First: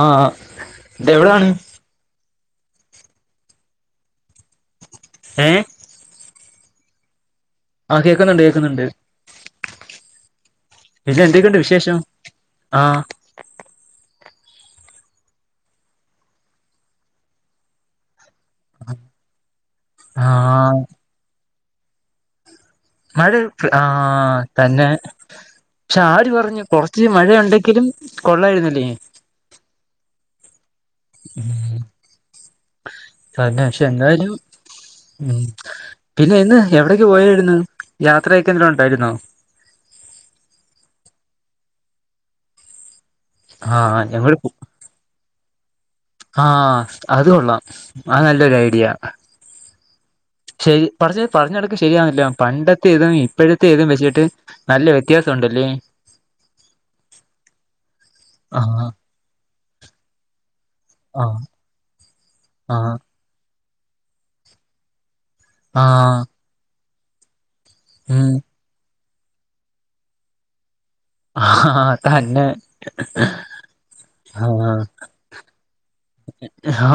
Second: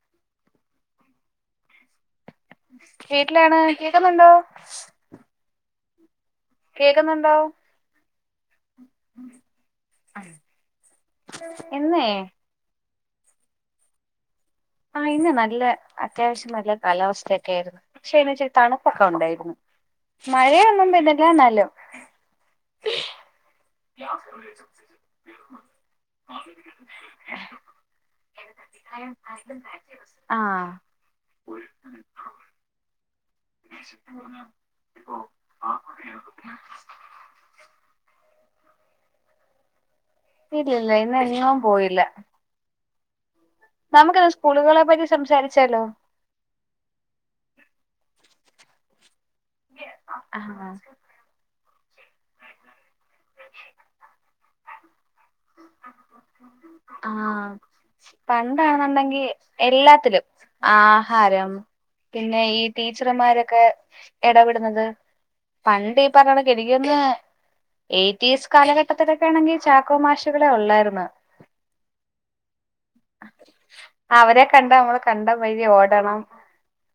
ആഹ എവിടാണ് വീട്ടിലാണ് കേക്കുന്നുണ്ടോ. ഏഹ കേക്കുന്നുണ്ടോ ആഹ കേക്കുന്നുണ്ട് കേക്കുന്നുണ്ട് പിന്നെ എന്തക്കണ്ട് വിശേഷം ഇന്നേ ആഹ ആഹ ഇന്ന് നല്ല അത്യാവശ്യം നല്ല കാലാവസ്ഥയൊക്കെ ആയിരുന്നു പക്ഷേ ഇച്ചിരി തണുപ്പൊക്കെ ഉണ്ടായിരുന്നു ആഹ് മഴയൊന്നും പിന്നെല്ല നല്ലോ മഴ ഴക്കആഹ തന്നെ പക്ഷെ ആര് പറഞ്ഞു കൊറച്ച് മഴയ ഉണ്ടെങ്കിലും കൊള്ളാായിരുന്നിടി ആഹ [unintelligible] അ ഹപക്ഷെ എന്തായാലും ഉ പിന്നെ ഇന്ന് എവിടെ പോയരുന്നു യാത്രയക്കെിലം ഉണ്ടായിരുന്നോ ഇല്ലല്ല ഇന്ന എങ്ങും പോയില്ല ആഹ് നമുക്കാ ഞങ്ങള് സ്കൂളുകളെ പറ്റി സംസാരിച്ചാലോ ആഹ അത കൊള്ളാം അത് നല്ലൊരു ഐഡിയ ആ ശരി പറ പറഞ്ഞിടക്ക് ശരിയാവുന്നില്ലോ പണ്ടത്തെേതും ഇപ്പോഴത്തെ തും വെച്ചിട്ട് നല്ല വ്യത്യാസ ഉണ്ടല്ലേ ആഹ ആഹ് പണ്ടാെന്നുണ്ടെങ്കി എല്ലാത്തിലും ആഹ് ആഹാരം പിന്നെ ഈ ആഹ് ടീച്ചർമാരൊക്കെ ഇടപെടുന്നത് പണ്ട് ഈ ആഹ് പറയണം കെടിക്കന്ന് ഉം എറ്റീസ് കാലഘട്ടത്തിലൊക്കെ ആണെങ്കിൽ ചാക്കോമാശികളെ ഉള്ളായിരുന്നു ആഹ തന്നെ അവരെ കണ്ട ആഹ് നമ്മള് കണ്ട മാരി ഓടണം ആഹ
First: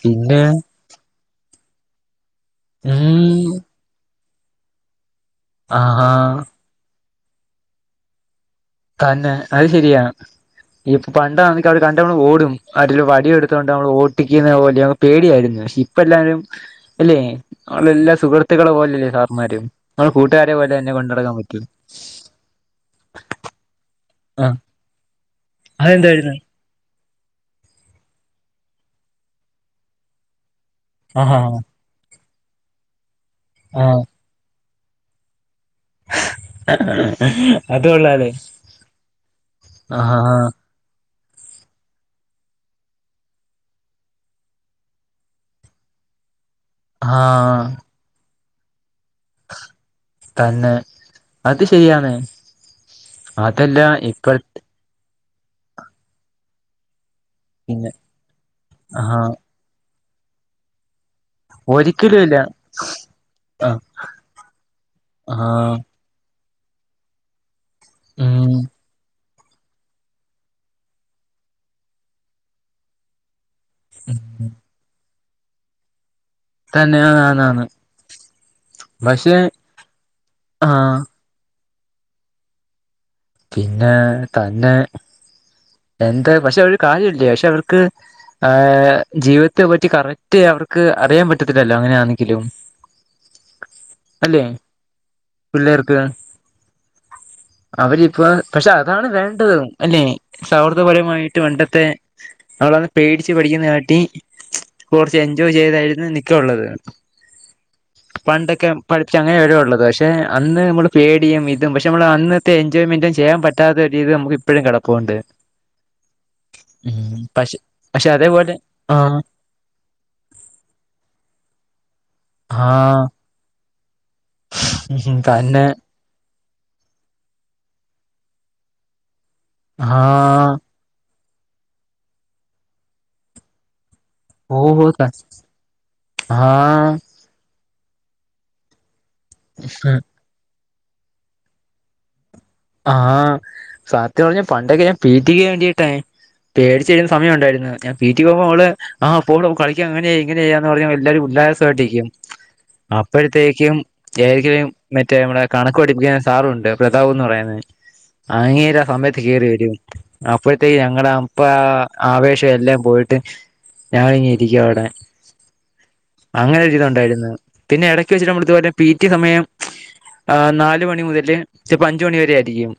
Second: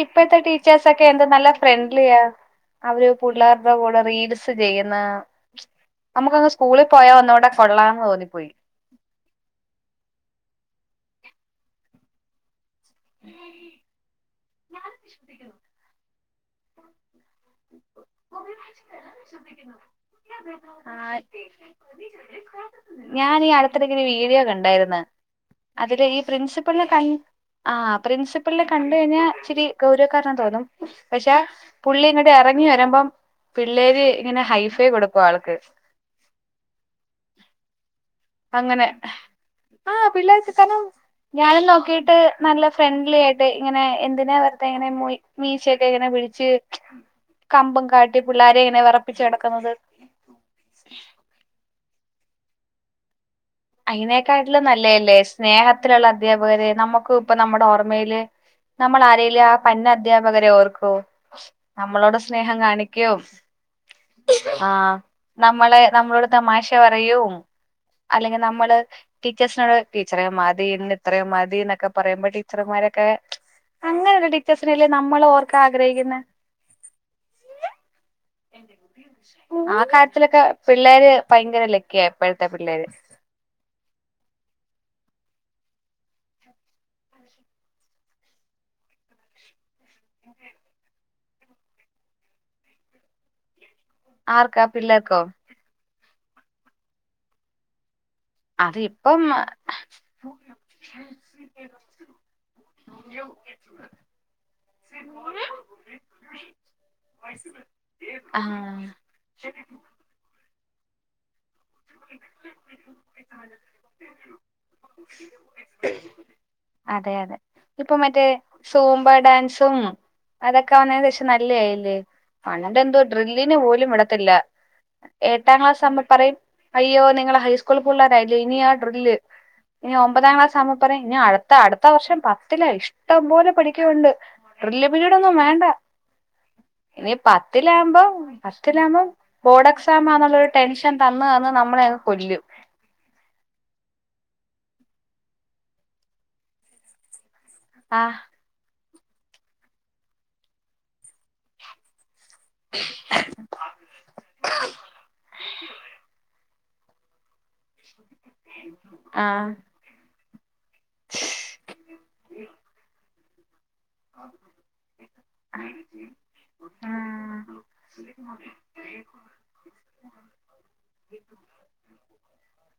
പിന്നെ ക്കെ എ നല്ല ഫ്രണ്ട്ലിയ അവര് ഉം പിള്ളേരുടെ കൂടെ റീഡ്സ് ചെയ്യുന്ന ആഹാ നമുക്കങ്ങ് സ്കൂളിൽ പോയാ ഒന്നോടെ കൊള്ളാംന്ന് തോന്നിപ്പോയി തന്നെ അത് ശരിയാ ഇപ്പൊ പണ്ടാക്ക് അവിടെ കണ്ടവടെ ഓടും അതില് വടി എടുത്തോണ്ട് നമ്മൾ ഓട്ടിക്കുന്ന പോലെ പേടിയായിരുന്നു പക്ഷെ ഇപ്പ എല്ലാരും എല്ലേ നമ്മളെല്ലാ സുഹൃത്തുക്കളെ പോലല്ലേ സാർമാരും നമ്മള് കൂട്ടുകാരെ പോലെ തന്നെ ആഹ് കൊണ്ടടക്കാൻ പറ്റും ഞാൻ ഈ അടുത്തിടെക്ക ഒരു വീഡിയോ ആഹ് കണ്ടായിരുന്നു അതില് ഈ അതെന്തായിരുന്നു പ്രിൻസ് പിൾനെ കണ് ആഹ് പ്രിൻസിപ്പ്ളിനെ കണ്ട് കഴിഞ്ഞാൽ ഇച്ചിരി ഗൗരവക്കാരനാ തോന്നും പക്ഷെ ആഹാ പുള്ളി ഇങ്ങോട്ട് ഇറങ്ങി വരുമ്പം ആഹ് പിള്ളേര് ഇങ്ങനെ ഹൈ ഫെ കൊടുക്കും ആൾക്ക് അത് കൊള്ളാല്ലോ അങ്ങനെ ആഹ് പിള്ളേ [unintelligible] ഞാനും നോക്കിട്ട് നല്ല ഫ്രണ്ട്ലി ആയിട്ട് ഇങ്ങനെ എന്തിനാ വെർ തെങ്ങനെ മൊയി മീശയൊക്കെ എങ്ങനെ പിടിച്ച് ആഹ് കമ്പം കാട്ടി പിള്ളേരെ എങ്ങനെ വെറപ്പിച്ച് നടക്കുന്നത് തന്നെ അത് ശരിയാണ് അതല്ല ഇപ്പഴ് അയ്നേക്കാട്ടിലും നല്ലേല്ലേ സ്നേഹത്തിലുള്ള അധ്യാപകരെ നമുക്ക് ഇപ്പൊ നമ്മുടെ പിന്നെ ഓർമയില് നമ്മൾ ആഹാ ആരെലാ ആഹ് പന്ന അദ്ധ്യാപകരെ ഓർക്കോ അമ്മളോട് ഒരിക്കലും ഇല്ല സ്നേഹം കാണിക്കും ആ ആഹ് ആ നമ്മളെ നമ്മളോട് തമാശ പറയും അല്ലെങ്കിൽ ഉം നമ്മള് ടീച്ചേഴ്സിനോട് ടീച്ചറേ മതി ഇന്ന് ഇത്രയും മതി എന്നൊക്കെ പറയുമ്പോ ടീച്ചർമാരൊക്കെ അങ്ങനെയുള്ള ടീച്ചേഴ്സിനല്ലേ നമ്മള് ഓർക്കാ ആഗ്രഹിക്കുന്നെ തന്നെ ആന്നാന്ന് പക്ഷെ ആഹ് കാര്യത്തിലൊക്കെ ആ പിള്ളേര് ഭയങ്കര ലക്ക്യ ഇപ്പോഴത്തെ പിള്ളേര് പിന്നെ തന്നെ എന്താ പക്ഷെ അവര് കാര്യല്ലേ പക്ഷെ അവർക്ക് ആ ജീവിതത്തെ പറ്റി കറക്റ്റ് അവർക്ക് അറിയാൻ പറ്റത്തില്ലല്ലോ അങ്ങനെയാണെങ്കിലും അല്ലെ ആർക്കാ പിള്ളെർക്കോ പിള്ളേർക്ക് അവരിപ്പോ പക്ഷെ അത് അതാണ് ഇപ്പം വേണ്ടതും അല്ലേ സൗഹൃദപരമായിട്ട് പണ്ടത്തെ അ [unintelligible] പേടിച്ച് പഠിക്കുന്ന കാട്ടി കൊർച്ച് എൻജോയ് ചെയ്തായിരുന്നു നിക്കള്ളത് പണ്ടൊക്കെ ആഹ് പഠിച്ച അങ്ങനെ വരെള്ളത് പക്ഷെ അന്ന് നമ്മള് പേടിയും വി [unintelligible] പക്ഷെനമ്മൾ അന്നത്തെ എൻജോയ്മെന്റും ചെയ്യാൻ പറ്റാത്ത ഒരു രീതി നമുക്ക്പ്പഴും കെടപ്പുണ്ട് അതെ അതെ പക്ഷെ ഇപ്പൊ പക്ഷെ മറ്റേ അതേപോലെ ആ സൂമ്പ ഡാൻസും അതൊക്കെ വന്നതിന് ശേഷം നല്ല ആയില്ലേ ആ [unintelligible] ഡ്രില്ലിന് പോലും വിടത്തില്ല എട്ടാം തന്നെ ക്ലാസ് ആവുമ്പ പറയും അയ്യോ നിങ്ങളെ ഹൈസ്കൂള് പിള്ളേരായില്ലോ ഇനിയ ആ ഡ്രില്ല് ഇനി ആ ഒമ്പതാം ക്ലാസ് ആകുമ്പോ പറിം ഇനി അടുത്ത അടുത്ത വർഷം പത്തില ഇഷ്ടം പോലെ പഠിക്കവുണ്ട് ഓ ത്രില്ല് പിരീഡ് ഒന്നും വേണ്ട ആ ഇനി പത്തിലാകുമ്പോ പത്തിലുമ്പോ ബോർഡ് എക്സാം ആണെള്ളുരു ടെൻഷൻ തന്ന നമ്മളെ അങ്ങ് കൊല്ലും ആഹ് സത്യം പർഞ്ഞ പണ്ടൊക്കെ ഞാൻ പീറ്റിക്ക് വേണ്ടിട്ടേ പേടിച്ചെഴുതുന്ന സമയ ഉണ്ടായിരുന്നു ഞാൻ ആഹ് പിടി പോകുമ്പോൾ നമ്മള് ആ പ്പോ കളിക്കാ അങ്ങനെയങ്ങനെയ്യാന്ന് പർഞ്ഞ് എല്ലാരും ഉല്ലാസായിട്ടിരിക്കും. അപ്പോഴത്തേക്കും എരിക്കലും മറ്റേ നമ്മടെ കണക്ക് പടിപ്പിക്കാൻ സാറുണ്ട് [unintelligible] പറയുന്നത് അങ്ങേര സമയത്ത് കയറി ആഹ് വെരും അപ്പോഴത്തേക്ക് ഞങ്ങടെ അപ്പ ആവേശം എല്ലാം പോയിട്ട് ഞങ്ങിനി ഇരിക്ക അവടെ അങ്ങനെ ഒരു ജീവിതണ്ടായിരുന്നു ആഹ് പിന്നെ എടക്ക് വെച്ചി് നമ്മളിത് വരെ പി ടി സമയം ആഹ് നാല് മണി മുതല് ചെൽപ്പ അഞ്ച് മണി വരെ ആയി യും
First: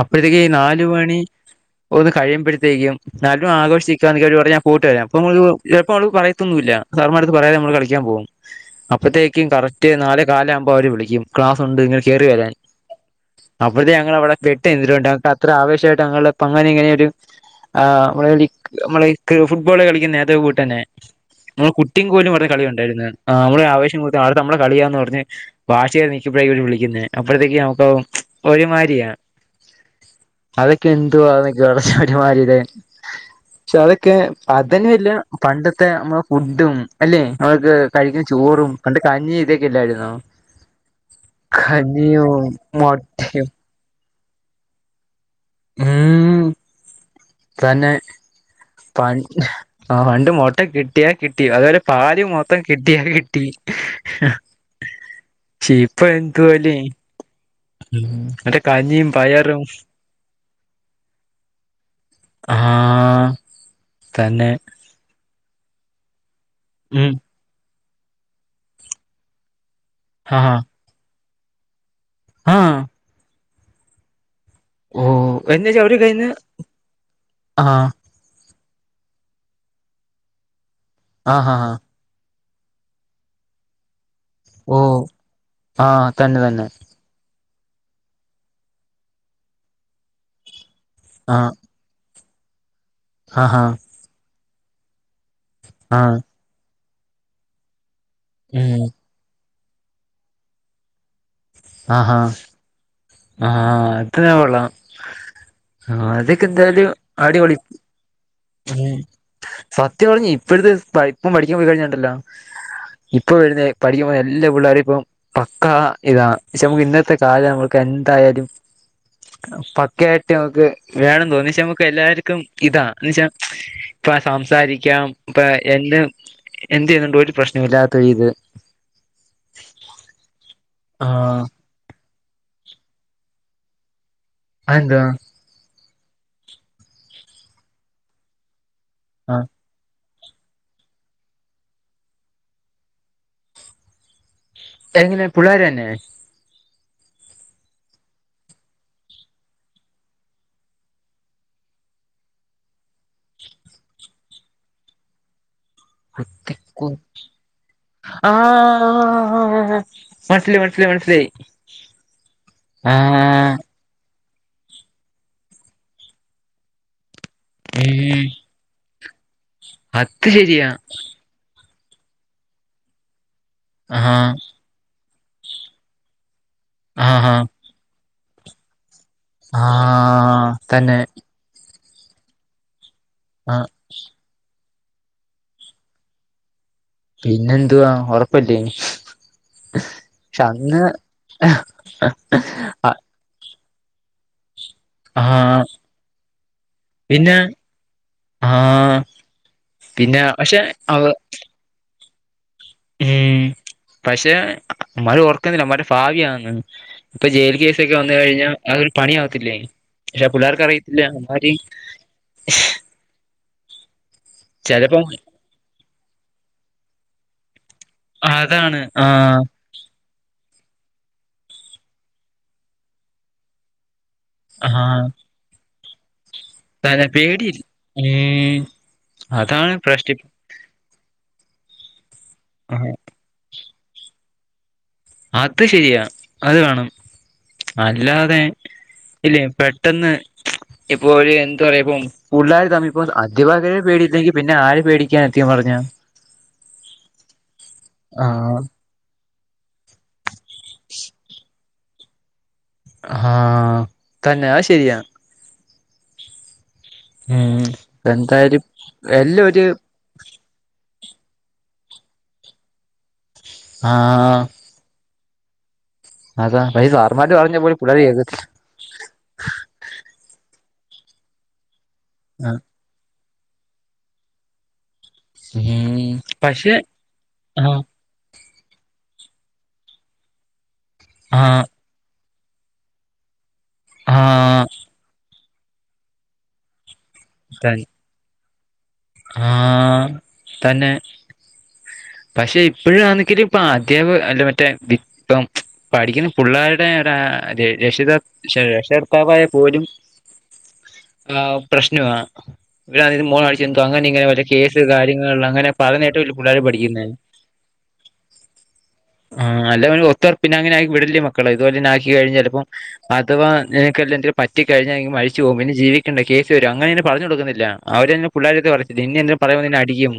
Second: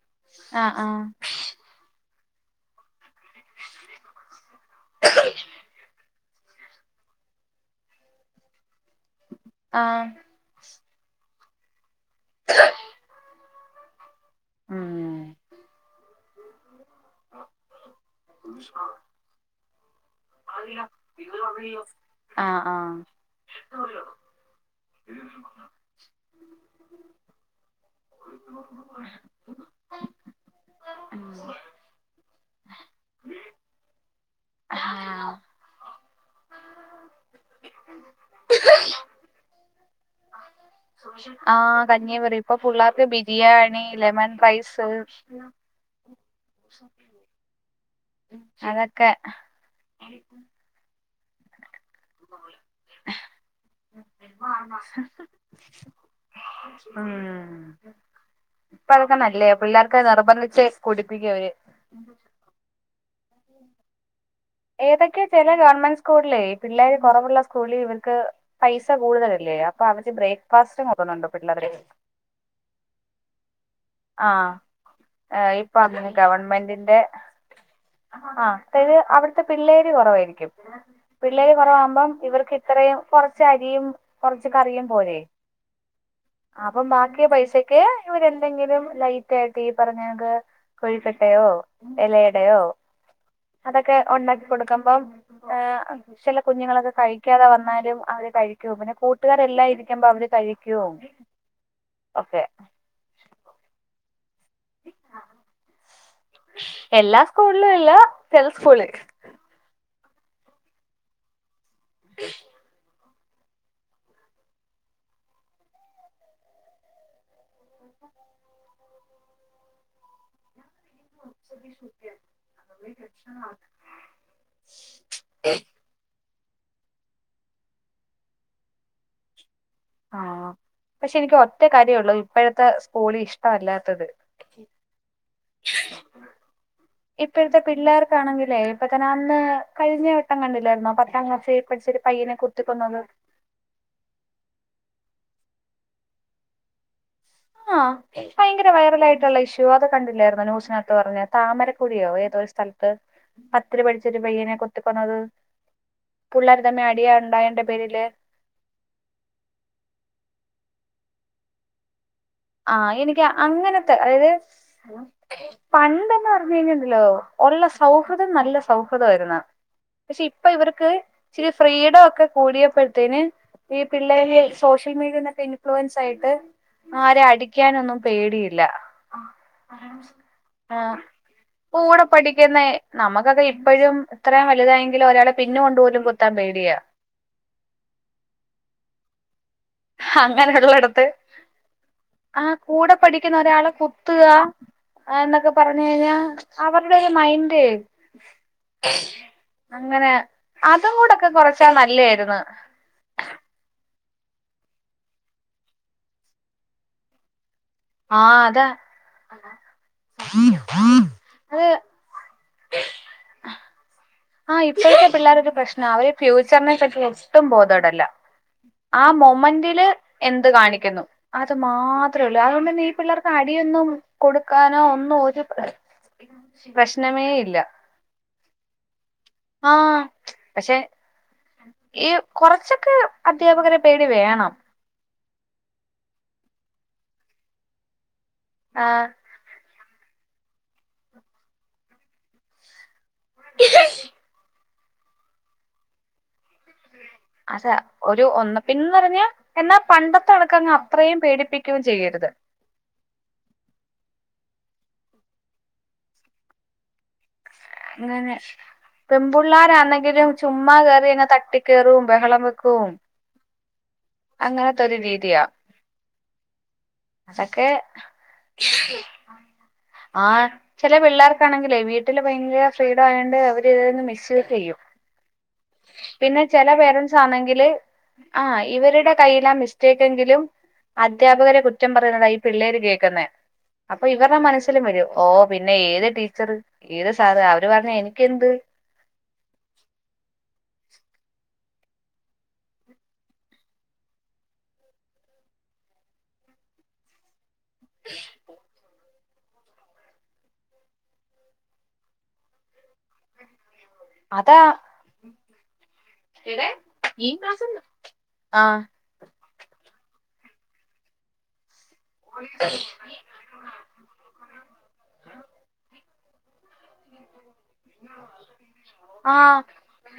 അപ്പോഴത്തേക്ക് ആഹ് നാല് ആഹ് മണി ഒന്ന് കഴിയുമ്പോഴത്തേക്കും എന്നാലും ആഘോഷിക്കാന്ന് കി പറഞ്ഞ ഞാൻ പോയിട്ട് വരാം അപ്പൊ എപ്പോം അത് പറയത്തൊന്നുല്ല സാർമാടുത്ത് പറയാതെ നമ്മള് കളിക്കാൻ പോകും അപ്പഴത്തേക്കും കറക്റ്റ് ആഹ് നാല് കാലാവുമ്പോ അവര് വിളിക്കും ക്ലാസ് ഉണ്ട് നിങ്ങൾ കേറി വരാൻ അപ്പോഴത്തെ ഞങ്ങൾ അവിടെ പെട്ട് ഉം എട്ടുണ്ട് ഞക്ക് അത്ര ആവശ്യമായിട്ട് അങ്ങനെ ഇങ്ങനെ ഒരു [unintelligible] നമ്മൾ ഫുട്ബോള കളിക്കുന്ന നമ്മൾ കുട്ടിക്ക് കോലും പറഞ്ഞ ആഹ് ആഹ് കളിണ്ടായിരുന്നു നമ്മള് ആവശം കൊടു ആ നമ്മളെ കളിയാന്ന് പറഞ്ഞ വാശി കേറി നിക്കുമ്പോഴാ വിളിക്കുന്നേ അപ്പഴത്തേക്ക് നമുക്ക് ഒരുമാതിരിയാ അതക്കെ എന്തുവാ [unintelligible] പക്ഷെ അതൊക്കെ അതന്നെയ വല്ല ആഹ് പണ്ടത്തെ നമ്മളുടെ ഫുഡും അല്ലേ നമ്മക്ക് കഴിക്കുന്ന ചോറും കഞ്ഞി ഇതൊക്കെല്ലായിരുന്നു ആഹ് കഞ്ഞിയോ കഞ്ഞിപറി ഇപ്പൊ മൊ പിള്ളേർക്ക് ബിരിയാണി ലെമൻ റൈസ് ഉം മം തന്നെ ആ പണ്ട് മോട്ട കിട്ടിയാ കിട്ടിയ അതുപോലെ പാല് മൊത്തം കിട്ടിയാ കിട്ടി ഇപ്പ എന്തുവല്ലേ ഉം കഞ്ഞിയും പയറും നിർബന്ധിപ്പിച്ച് കുടിപ്പിക്ക അവര് ആഹ് തന്നെ ഏതൊക്കെ ചില ഗവൺമെന്റ് സ്കൂളിൽ ഈ പിള്ളേർ ഉം കുറവുള്ള സ്കൂള ഇവർക്ക് പൈസ കൂടുതലല്ലേ അപ്പൊ അവക്ക് ആ ബ്രേക്ക്ഫാസ്റ്റ് കൊണ്ടുവരുന്നുണ്ട് പിള്ളേരെ ആഹ് ഓ ആഹ് ഇപ്പൊ എന്നുവെച്ചാ ആ ഒരു കൈന്ന് ഗവൺമെന്റിന്റെ ആ ആഹ് അതായത് അവിടുത്തെ പിള്ളേരി കുറവായിരിക്കും ആ പിള്ളേരി ഹാ ഹാ കുറവകുമ്പോം ഇവർക്ക് അത്രയും കൊറച്ച അരിയും കൊറച്ച ഓ കറിയും പോരെ ആ തന്നെ തന്നെ അപ്പം ബാക്കിയ പൈസ ക്കെ ഇവരെന്തെങ്കിലും ലൈറ്റ് ആയിട്ട് പറഞ്ഞത് ആ കോഴിക്കട്ടയോ ഇലയടെയോ ആ ഹാ അതൊക്കെ ഉണ്ടാക്കി കൊടുക്കുമ്പോൾ ആ കുഞ്ഞുങ്ങളൊക്കെ കഴിക്കാതെ വന്നാലും അവര് കഴിക്ക ഉം പിന്നെ കൂട്ടുകാരെല്ലാം ഇരിക്കുമ്പോ അവര് കഴിക്കുവും ആഹ് ആഹ് അത് കൊള്ളാം അത്‌ അതെന്തായാലും എല്ലാ അടിപൊളി സ്കൂളിലും ഇല്ല ചില ഉം സ്കൂളിൽ സത്യം പറഞ്ഞ് ഇപ്പഴത്തെ ഇപ്പം പഠിക്കാൻ പോയി കഴിഞ്ഞിണ്ടല്ലോ ഇപ്പൊ വരുന്ന പഠിക്കുമ്പോ എല്ലാ പിള്ളേർ ഇപ്പം പക്ക ഇതാണ് പക്ഷെ നമുക്ക് ഇന്നത്തെ കാല നമ്മ ന്തായാലും പക്കായിട്ട് നമുക്ക് വേണ തോന്നി വെച്ചാ നമ്മക്ക് എല്ലാർക്കും ഇതാ എന്ന് വെച്ചാ ഇപ്പം സംസാരിക്കാം ഇപ്പം എന്റെ എന്ത് ചെയ്തോണ്ട ഒരു പ്രശ്നല്ലാത്ത ഇത് [inaudible] ആഹ് ആ പക്ഷെ എനിക്ക് ഒറ്റ കാര്യംള്ളൂ ഇപ്പോഴത്തെ സ്കൂള് ഇഷ്ടമല്ലാത്തത് അതെന്തുവാ ഇപ്പഴത്തെ പിള്ളേർക്കാണെങ്കിലേ ഇപ്പം തന്നെ ആ അന്ന് കഴിഞ്ഞ പത്രം കണ്ടില്ലായിരുന്നോ പത്താം ക്ളാസ് പഠിച്ച പയ്യനെ കുത്തിക്കൊന്നത് എങ്ങനെ പിള്ളേരന്നെ ആഹ് ഭയങ്കര വൈറലായിട്ടുള്ള ഇഷ്യൂ അത് കണ്ടില്ലായിരുന്നു ന്യൂസിനകത്ത് പറഞ്ഞ താമരക്കുടിയോ ഏതോ സ്ഥലത്ത് പത്തില് പഠിച്ചിട്ട പയ്യനെ കുത്തി കൊന്നത് പുള്ളേർ തന്നെ അടിയാ ഉണ്ടായേന്റെ പേരില് ആഹ് മനസ്സിലായി മനസ്സിലായി മനസ്സിലായി ആഹ് എനിക്ക് ആ അങ്ങനത്തെ അതായത് പണ്ട് എന്ന് പറഞ്ഞ് കഴിഞ്ഞാൽ ഉണ്ടല്ലോ ഉള്ള ഉം സൗഹൃദം നല്ല സൗഹൃദം ആയിരുന്നു പക്ഷെ അത് ഇപ്പൊ ശരിയാ ഇവർക്ക് ഇച്ചിരി ഫ്രീഡം ഒക്കെ കൂടിയപ്പഴത്തേന് ഈ ആ പിള്ളേര് സോഷ്യൽ മീഡിയന്ന് ഒക്കെ ഇൻഫ്ലുവൻസ് ആയിട്ട് ആ ആരെ അടിക്കാനൊന്നും പേടിയില്ല ആഹ് ആഹ് തന്നെ കൂടെ പഠിക്കുന്ന നമുക്കൊക്കെ ആ ഇപ്പഴും ഇത്രയും വലുതായെങ്കിലും ഒരാളെ പിന്ന് കൊണ്ടു പോലും കുത്താൻ പേടിയാ പിന്നെന്തുവാ ഒറപ്പല്ലേ അങ്ങനെ ഉള്ളിടത്ത് ആഹ് കൂടെ പഠിക്കുന്ന ഒരാളെ കുത്തുകാ അത് ആ എന്നൊക്കെ പറഞ്ഞ് കഴിഞ്ഞാ അവരുടെ ഒരു പിന്നെ മൈൻഡെ ആ അങ്ങനെ പിന്നെ പക്ഷെ അതും കൂടെ ഒക്കെ കൊറച്ചാൽ നല്ലായിരുന്നു ഏഹ് പക്ഷെ ഇവൻമാര് ഓർക്കുന്നില്ല ഇവൻമാര് പാപിയാണെന്ന് ഇപ്പൊ ജയിൽ കേസൊക്കെ വന്ന് ആഹ് കഴിഞ്ഞാൽ അതൊരു അതാ പണിയാവത്തില്ലേ ഇല്ല പുള്ളേർക്ക് അറിയത്തില്ല അവൻമാര് അത് ആഹ് ഇപ്പഴത്തെ പിള്ളേരുടെ പ്രശ്നാ അവര് ഫ്യൂച്ചറിനെ പറ്റി ഒട്ടും ബോധേടല്ല അതാണ് ആ ആഹ് മൊമന്റില് എന്ത് കാണിക്കുന്നു അത് മാത്രെ ഉള്ളൂ അതുകൊണ്ട് തന്നെ ഈ പിള്ളേർക്ക് അടിയൊന്നും കൊടുക്കാനോ ആഹ് ഒന്നും ഒരു പ്ര തന്നെ പേടിയില്ല ഏഹ് അതാണ് ആഹ് പ്രശ് പക്ഷെ ഈ ആഹ് കൊറച്ചൊക്കെ അദ്ധ്യാപകരെ പേടി വേണം അത് ശരിയാ അത് വേണം അല്ലാതെ ആഹ് ഇല്ലേ പെട്ടെന്ന് ഇപ്പോ ഒരു എന്താ പറയാ ഇപ്പം പുള്ളാർ തമ്മി ഇപ്പൊ അധ്യാപകരെ പേടിയില്ലെങ്കിൽ പിന്നെ ആരെ പേടിക്കാ സത്യം പറഞ്ഞാ അതാ ഒരു ആഹ് ഒന്ന് പി ന്ന് പറഞ്ഞ എന്നാ പണ്ടത്തെ കണക്കെ അങ്ങ് അത്രയും പേടിപ്പിക്കുകയും ചെയ്യരുത് ആഹ് തന്നെ അത് ശരിയാ ഏഹ് എന്തായാലും എല്ലാ ഒര് എങ്കിലും ചുമ്മാ കയറി അങ്ങനെ തട്ടി കയറും ബഹളം വെക്കോം ആഹ് അങ്ങനത്തെ ഒരു രീതിയാ അതാ അപ്പ ഈ സാറൻമാര് പറഞ്ഞ പോലെ പിള്ളേരെ എതി ആഹ് ചെല പിള്ളേർക്ക് ആണെങ്കിലേ വീട്ടില് ആഹ് ഭയങ്കര ഫ്രീഡം ആയോണ്ട് അവര് തന്നെ മിസ്യൂസ് ചെയ്യും ഉം പിന്നെ ചെല പക്ഷെ പേരൻസ് ആണെങ്കില് ആഹ് ആഹ് ഇവരുടെ കയ്യിലാ മിസ്റ്റേക്ക് എങ്കിലും അദ്ധ്യാപകരെ ആഹ് കു റ്റം പറയുന്നതാ ഈ പിള്ളേര് കേക്കുന്നേ അപ്പൊ ഇവരുടെ ആഹ് മനസ്സിലും വരും ഓഹ് പിന്നെ ഏത് ടീച്ചറ് ഏത് സാറ് അവര് ത പറഞ്ഞ എനിക്കെന്ത് ആഹ് തന്നെ പക്ഷെ ഇപ്പഴും ആണെങ്കില് ഇപ്പ അധ്യാപക് അല്ല മറ്റേ വി ഇപ്പം പഠിക്കുന്ന പുള്ളേരുടെ ടാ ര രക്ഷിത പക്ഷെ പിതാവായ പോലും ആഹ് പ്രശ്നവാ [unintelligible] എന്തോ അങ്ങനെ ഇങ്ങനെ മറ്റെ അതാ കേസ് കാര്യങ്ങൾ അങ്ങനെ പറഞ്ഞി [unintelligible] പുള്ളാര് പഠിക്കുന്നെ ഈ ആ ആഹ് അല്ലപിന്നെ [unintelligible] പിന്നെ അങ്ങനെ ആയി വിടല്ലേ മക്കളെ ഇതുപോലെ ആക്കി കഴിഞ്ഞ ചിലപ്പം അഥവാ നിനക്കെന്തെങ്കിലും പറ്റികഴിഞ്ഞാൽ നീ മരിച്ചു പോകും പിന്ന ജീവിക്കണ്ട കേസ് വരും അങ്ങനെ പിന്നെ പറഞ്ഞൊടുക്കുന്നില്ല അവരെന്നെ പുള്ളാരുവായിട്ട് കളിച്ച് ആ [unintelligible] പറയാവന്ന എന്നെ അടിക്കും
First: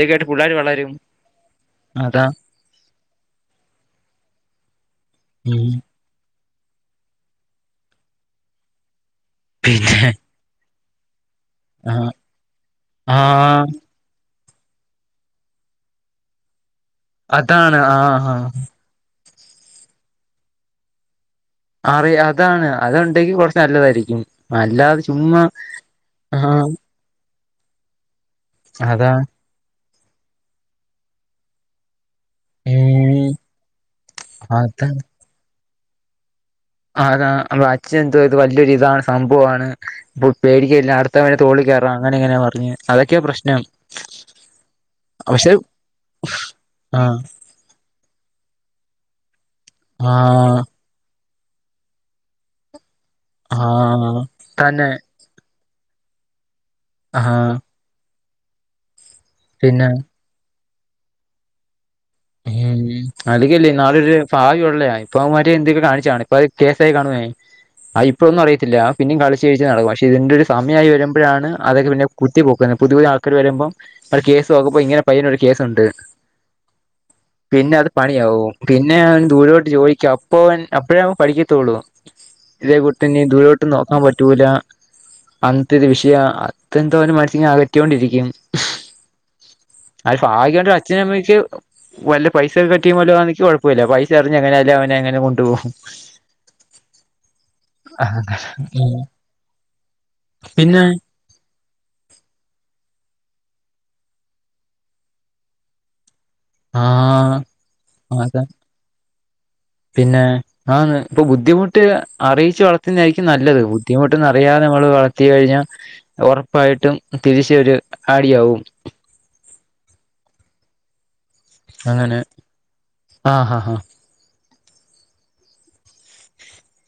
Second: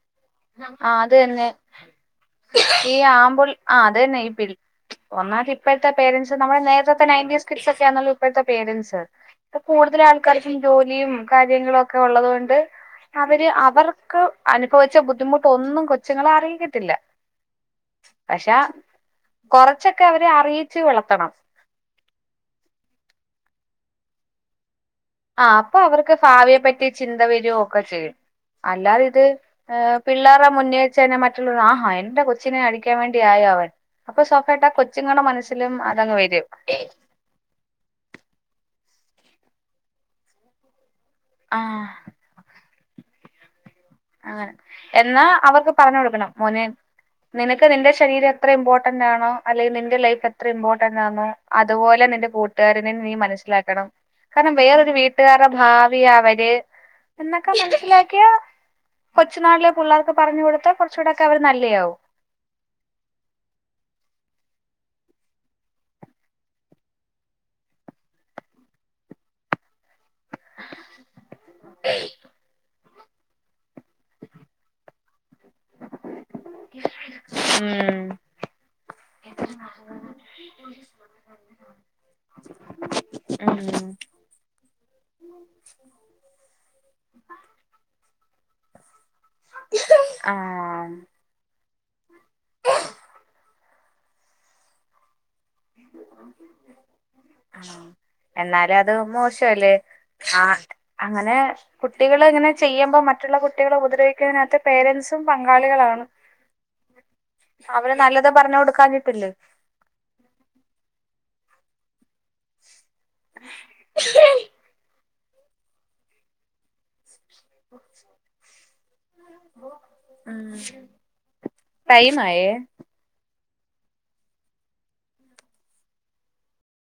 ഇത്കേട്ട് പുള്ളാര് ആഹ് അതന്നെ അതാ ഈ ആമ്പുൾ ആഹ് അതെന്നെ ഈ പിൾ ഒന്നാമത് ഉം ഇപ്പഴത്തെ പേരന്റ്സ് നമ്മുടെ നേരത്തെ നയന്റീൻസ് കിഡ്സൊക്കെയാണല്ലോ ഇപ്പോഴത്തെ പേരന്റ്സ് ഇപ്പൊ കൂടുതൽ പിന്നെ ആൾക്കാർ ക്കും ജോലിയും കാര്യങ്ങളും ആ ഒക്കെ ഉള്ളത്കൊണ്ട് ആ അവര് അവർക്ക് അനുഭവിച്ച ബുദ് ദ്ധിമുട്ടൊന്നും കൊച്ചുങ്ങളെ അറിയിക്കത്തില്ല അതാണ് ആഹ് പക്ഷെ ആഹ് കൊറച്ചൊക്കെ അവരെ അറിയിച്ച് വളർത്തണം അറിയ അതാണ് അത്ണ്ടെങ്കി കുറച്ച്നല്ലതായിരിക്കും അല്ലാതെ ചുമ്മാ ആഹ് ചിന്തവരൊക്കെ ചെയ്യും അല്ലാതെ അതാ ഇത് പിള്ളാർടെ മുന്നിവെച്ചന്നെ മറ്റുള്ളവരുടെ ആഹാ എന്റെ കൊച് ച്ചിനെ അടിക്കാൻ വേണ്ടി ഉം ആയി അവൻ അപ്പൊ സ്വാഭാവികായിട്ടും ആ അതാ കൊച്ചുങ്ങളുടെ മനസ്സിലും അതങ്ങ് വരും അതാ അപ്പൊ അച്ഛൻ എന്തോയ്ത് വല്ലൊരിതാണ് സംഭവമാണ് അപ്പൊ പേടിക്ക [unintelligible] [unintelligible] ആ തോളികേറാ അങ്ങനെ ഇങ്ങനെ പറഞ്ഞ് അതൊക്കെയാ പ്രശ്നം അങ്ങനെ എന്നാ പക്ഷെ അവർക്ക് പറഞ്ഞുകൊടുക്കണം മോനെ ആ നിനക് ക്ക് നിന്റെ ശരീരം എത്ര ഇമ്പോർട്ടന്റാണോ അല്ലെങ്കി നിന്റെ ആ ലൈഫ് എത്ര ഇമ്പോ ന്റാന്നൊ അതുപോലെ നിന്റെ കൂട്ടുകാരനെ നീ ആ മനസിലാക്കണം കാരണം തന്നെ വേറൊരു വീട് ട്ട്കാരെ ഭാവിയ അവര് ആ എന്നൊക്കെ മനസ്സിലാക്കിയാ കൊച്ചുനാളിലെ പിന്നെ പുള്ളേർക്ക് പറഞ്ഞ് കൊടുത്താ കുറച്ചൂടെക്കെ അവര് നല്ലയാവും [unintelligible] അതികല്ലേ നാളൊരു ഭാവിയുള്ളയാ ഇപ്പവൻമാര് എന്തൊക്കെ കാണിച്ചാണ് ഇപ്പത് കേസ് ആയി കാണുവെ അത് ഇപ്പവൊന്നും അറിയത്തില്ല പിന്നിം കളിച്ച്കളിച്ച് നടക്കും പക്ഷെ ഇതിന്റെ ഒരു സമയമായി വരുമ്പോഴാണ് അതൊക്കെ പിന്നെ കുത്തി പൊക്കുന്നത് പുതിയ പുതിയ ആൾക്കാർ വരുമ്പം അവടെ കേസ് നോക്കുമ്പ ഇങ്ങനെ പയ്യനൊരു കേസുണ്ട് പിന്നെ അത് ഉം പണിയാവും പിന്നെ അവൻ ദൂരോട്ട് ജോലിക്ക് അപ്പ അവൻ അപ്പഴേ അവൻ പഠിക്കത്തുള്ളൂ ഇതേ കുട്ടിയന്നെ ദൂരോട്ട് ഉം നോക്കാൻ പറ്റൂല അന്നെത്തൊര് വിഷയ അത്ര എന്തോനും മനസ്സിനെ അകറ്റിക്കൊണ്ടിരിക്കും അത് ഭാഗ്യണ്ടെ ആഹ് അച്ഛനും അമ്മക്ക് വല്ല പൈസ ഒക്കെ ടീം വല്ലോആണെങ്കി കുഴപ്പവില്ല പൈസ എറിഞ്ഞ് എങ്ങനെയായാലും അവനെങ്ങന കൊണ്ട് പോവും [inaudible] ആഹ് എന്നാലും അത് മോശല്ലേ ആ പിന്നെ അങ്ങനെ കുട്ടികൾ ഇങ്ങനെ ചെയ്യുമ്പോ മറ്റുള്ള കുട്ടികളെ ഉപദ്രവിക്കുന്നതിനകത്ത് പേരന്റ്സും പങ്കാളികളാണ് ആഹ് അവര് നല്ലത് അതാ പറഞ്ഞു കൊടുക്കാഞ്ഞിട്ടല്ലെ പിന്നെ ആന്ന് ഇപ്പൊ ബുദ്ധിമുട്ടിതാ അറിയിച്ചു വളർത്തുന്നതായിരിക്കും നല്ലത് ബുദ്ധിമുട്ടൊന്നും അറിയാതെ നമ്മള് വളർത്തി കഴിഞ്ഞാൽ ഉറപ്പായിട്ടും തിരിച്ചൊരു അടിയാവും ഉം ടൈം അങ്ങനെ ആയേ ആഹ് ഹഹാ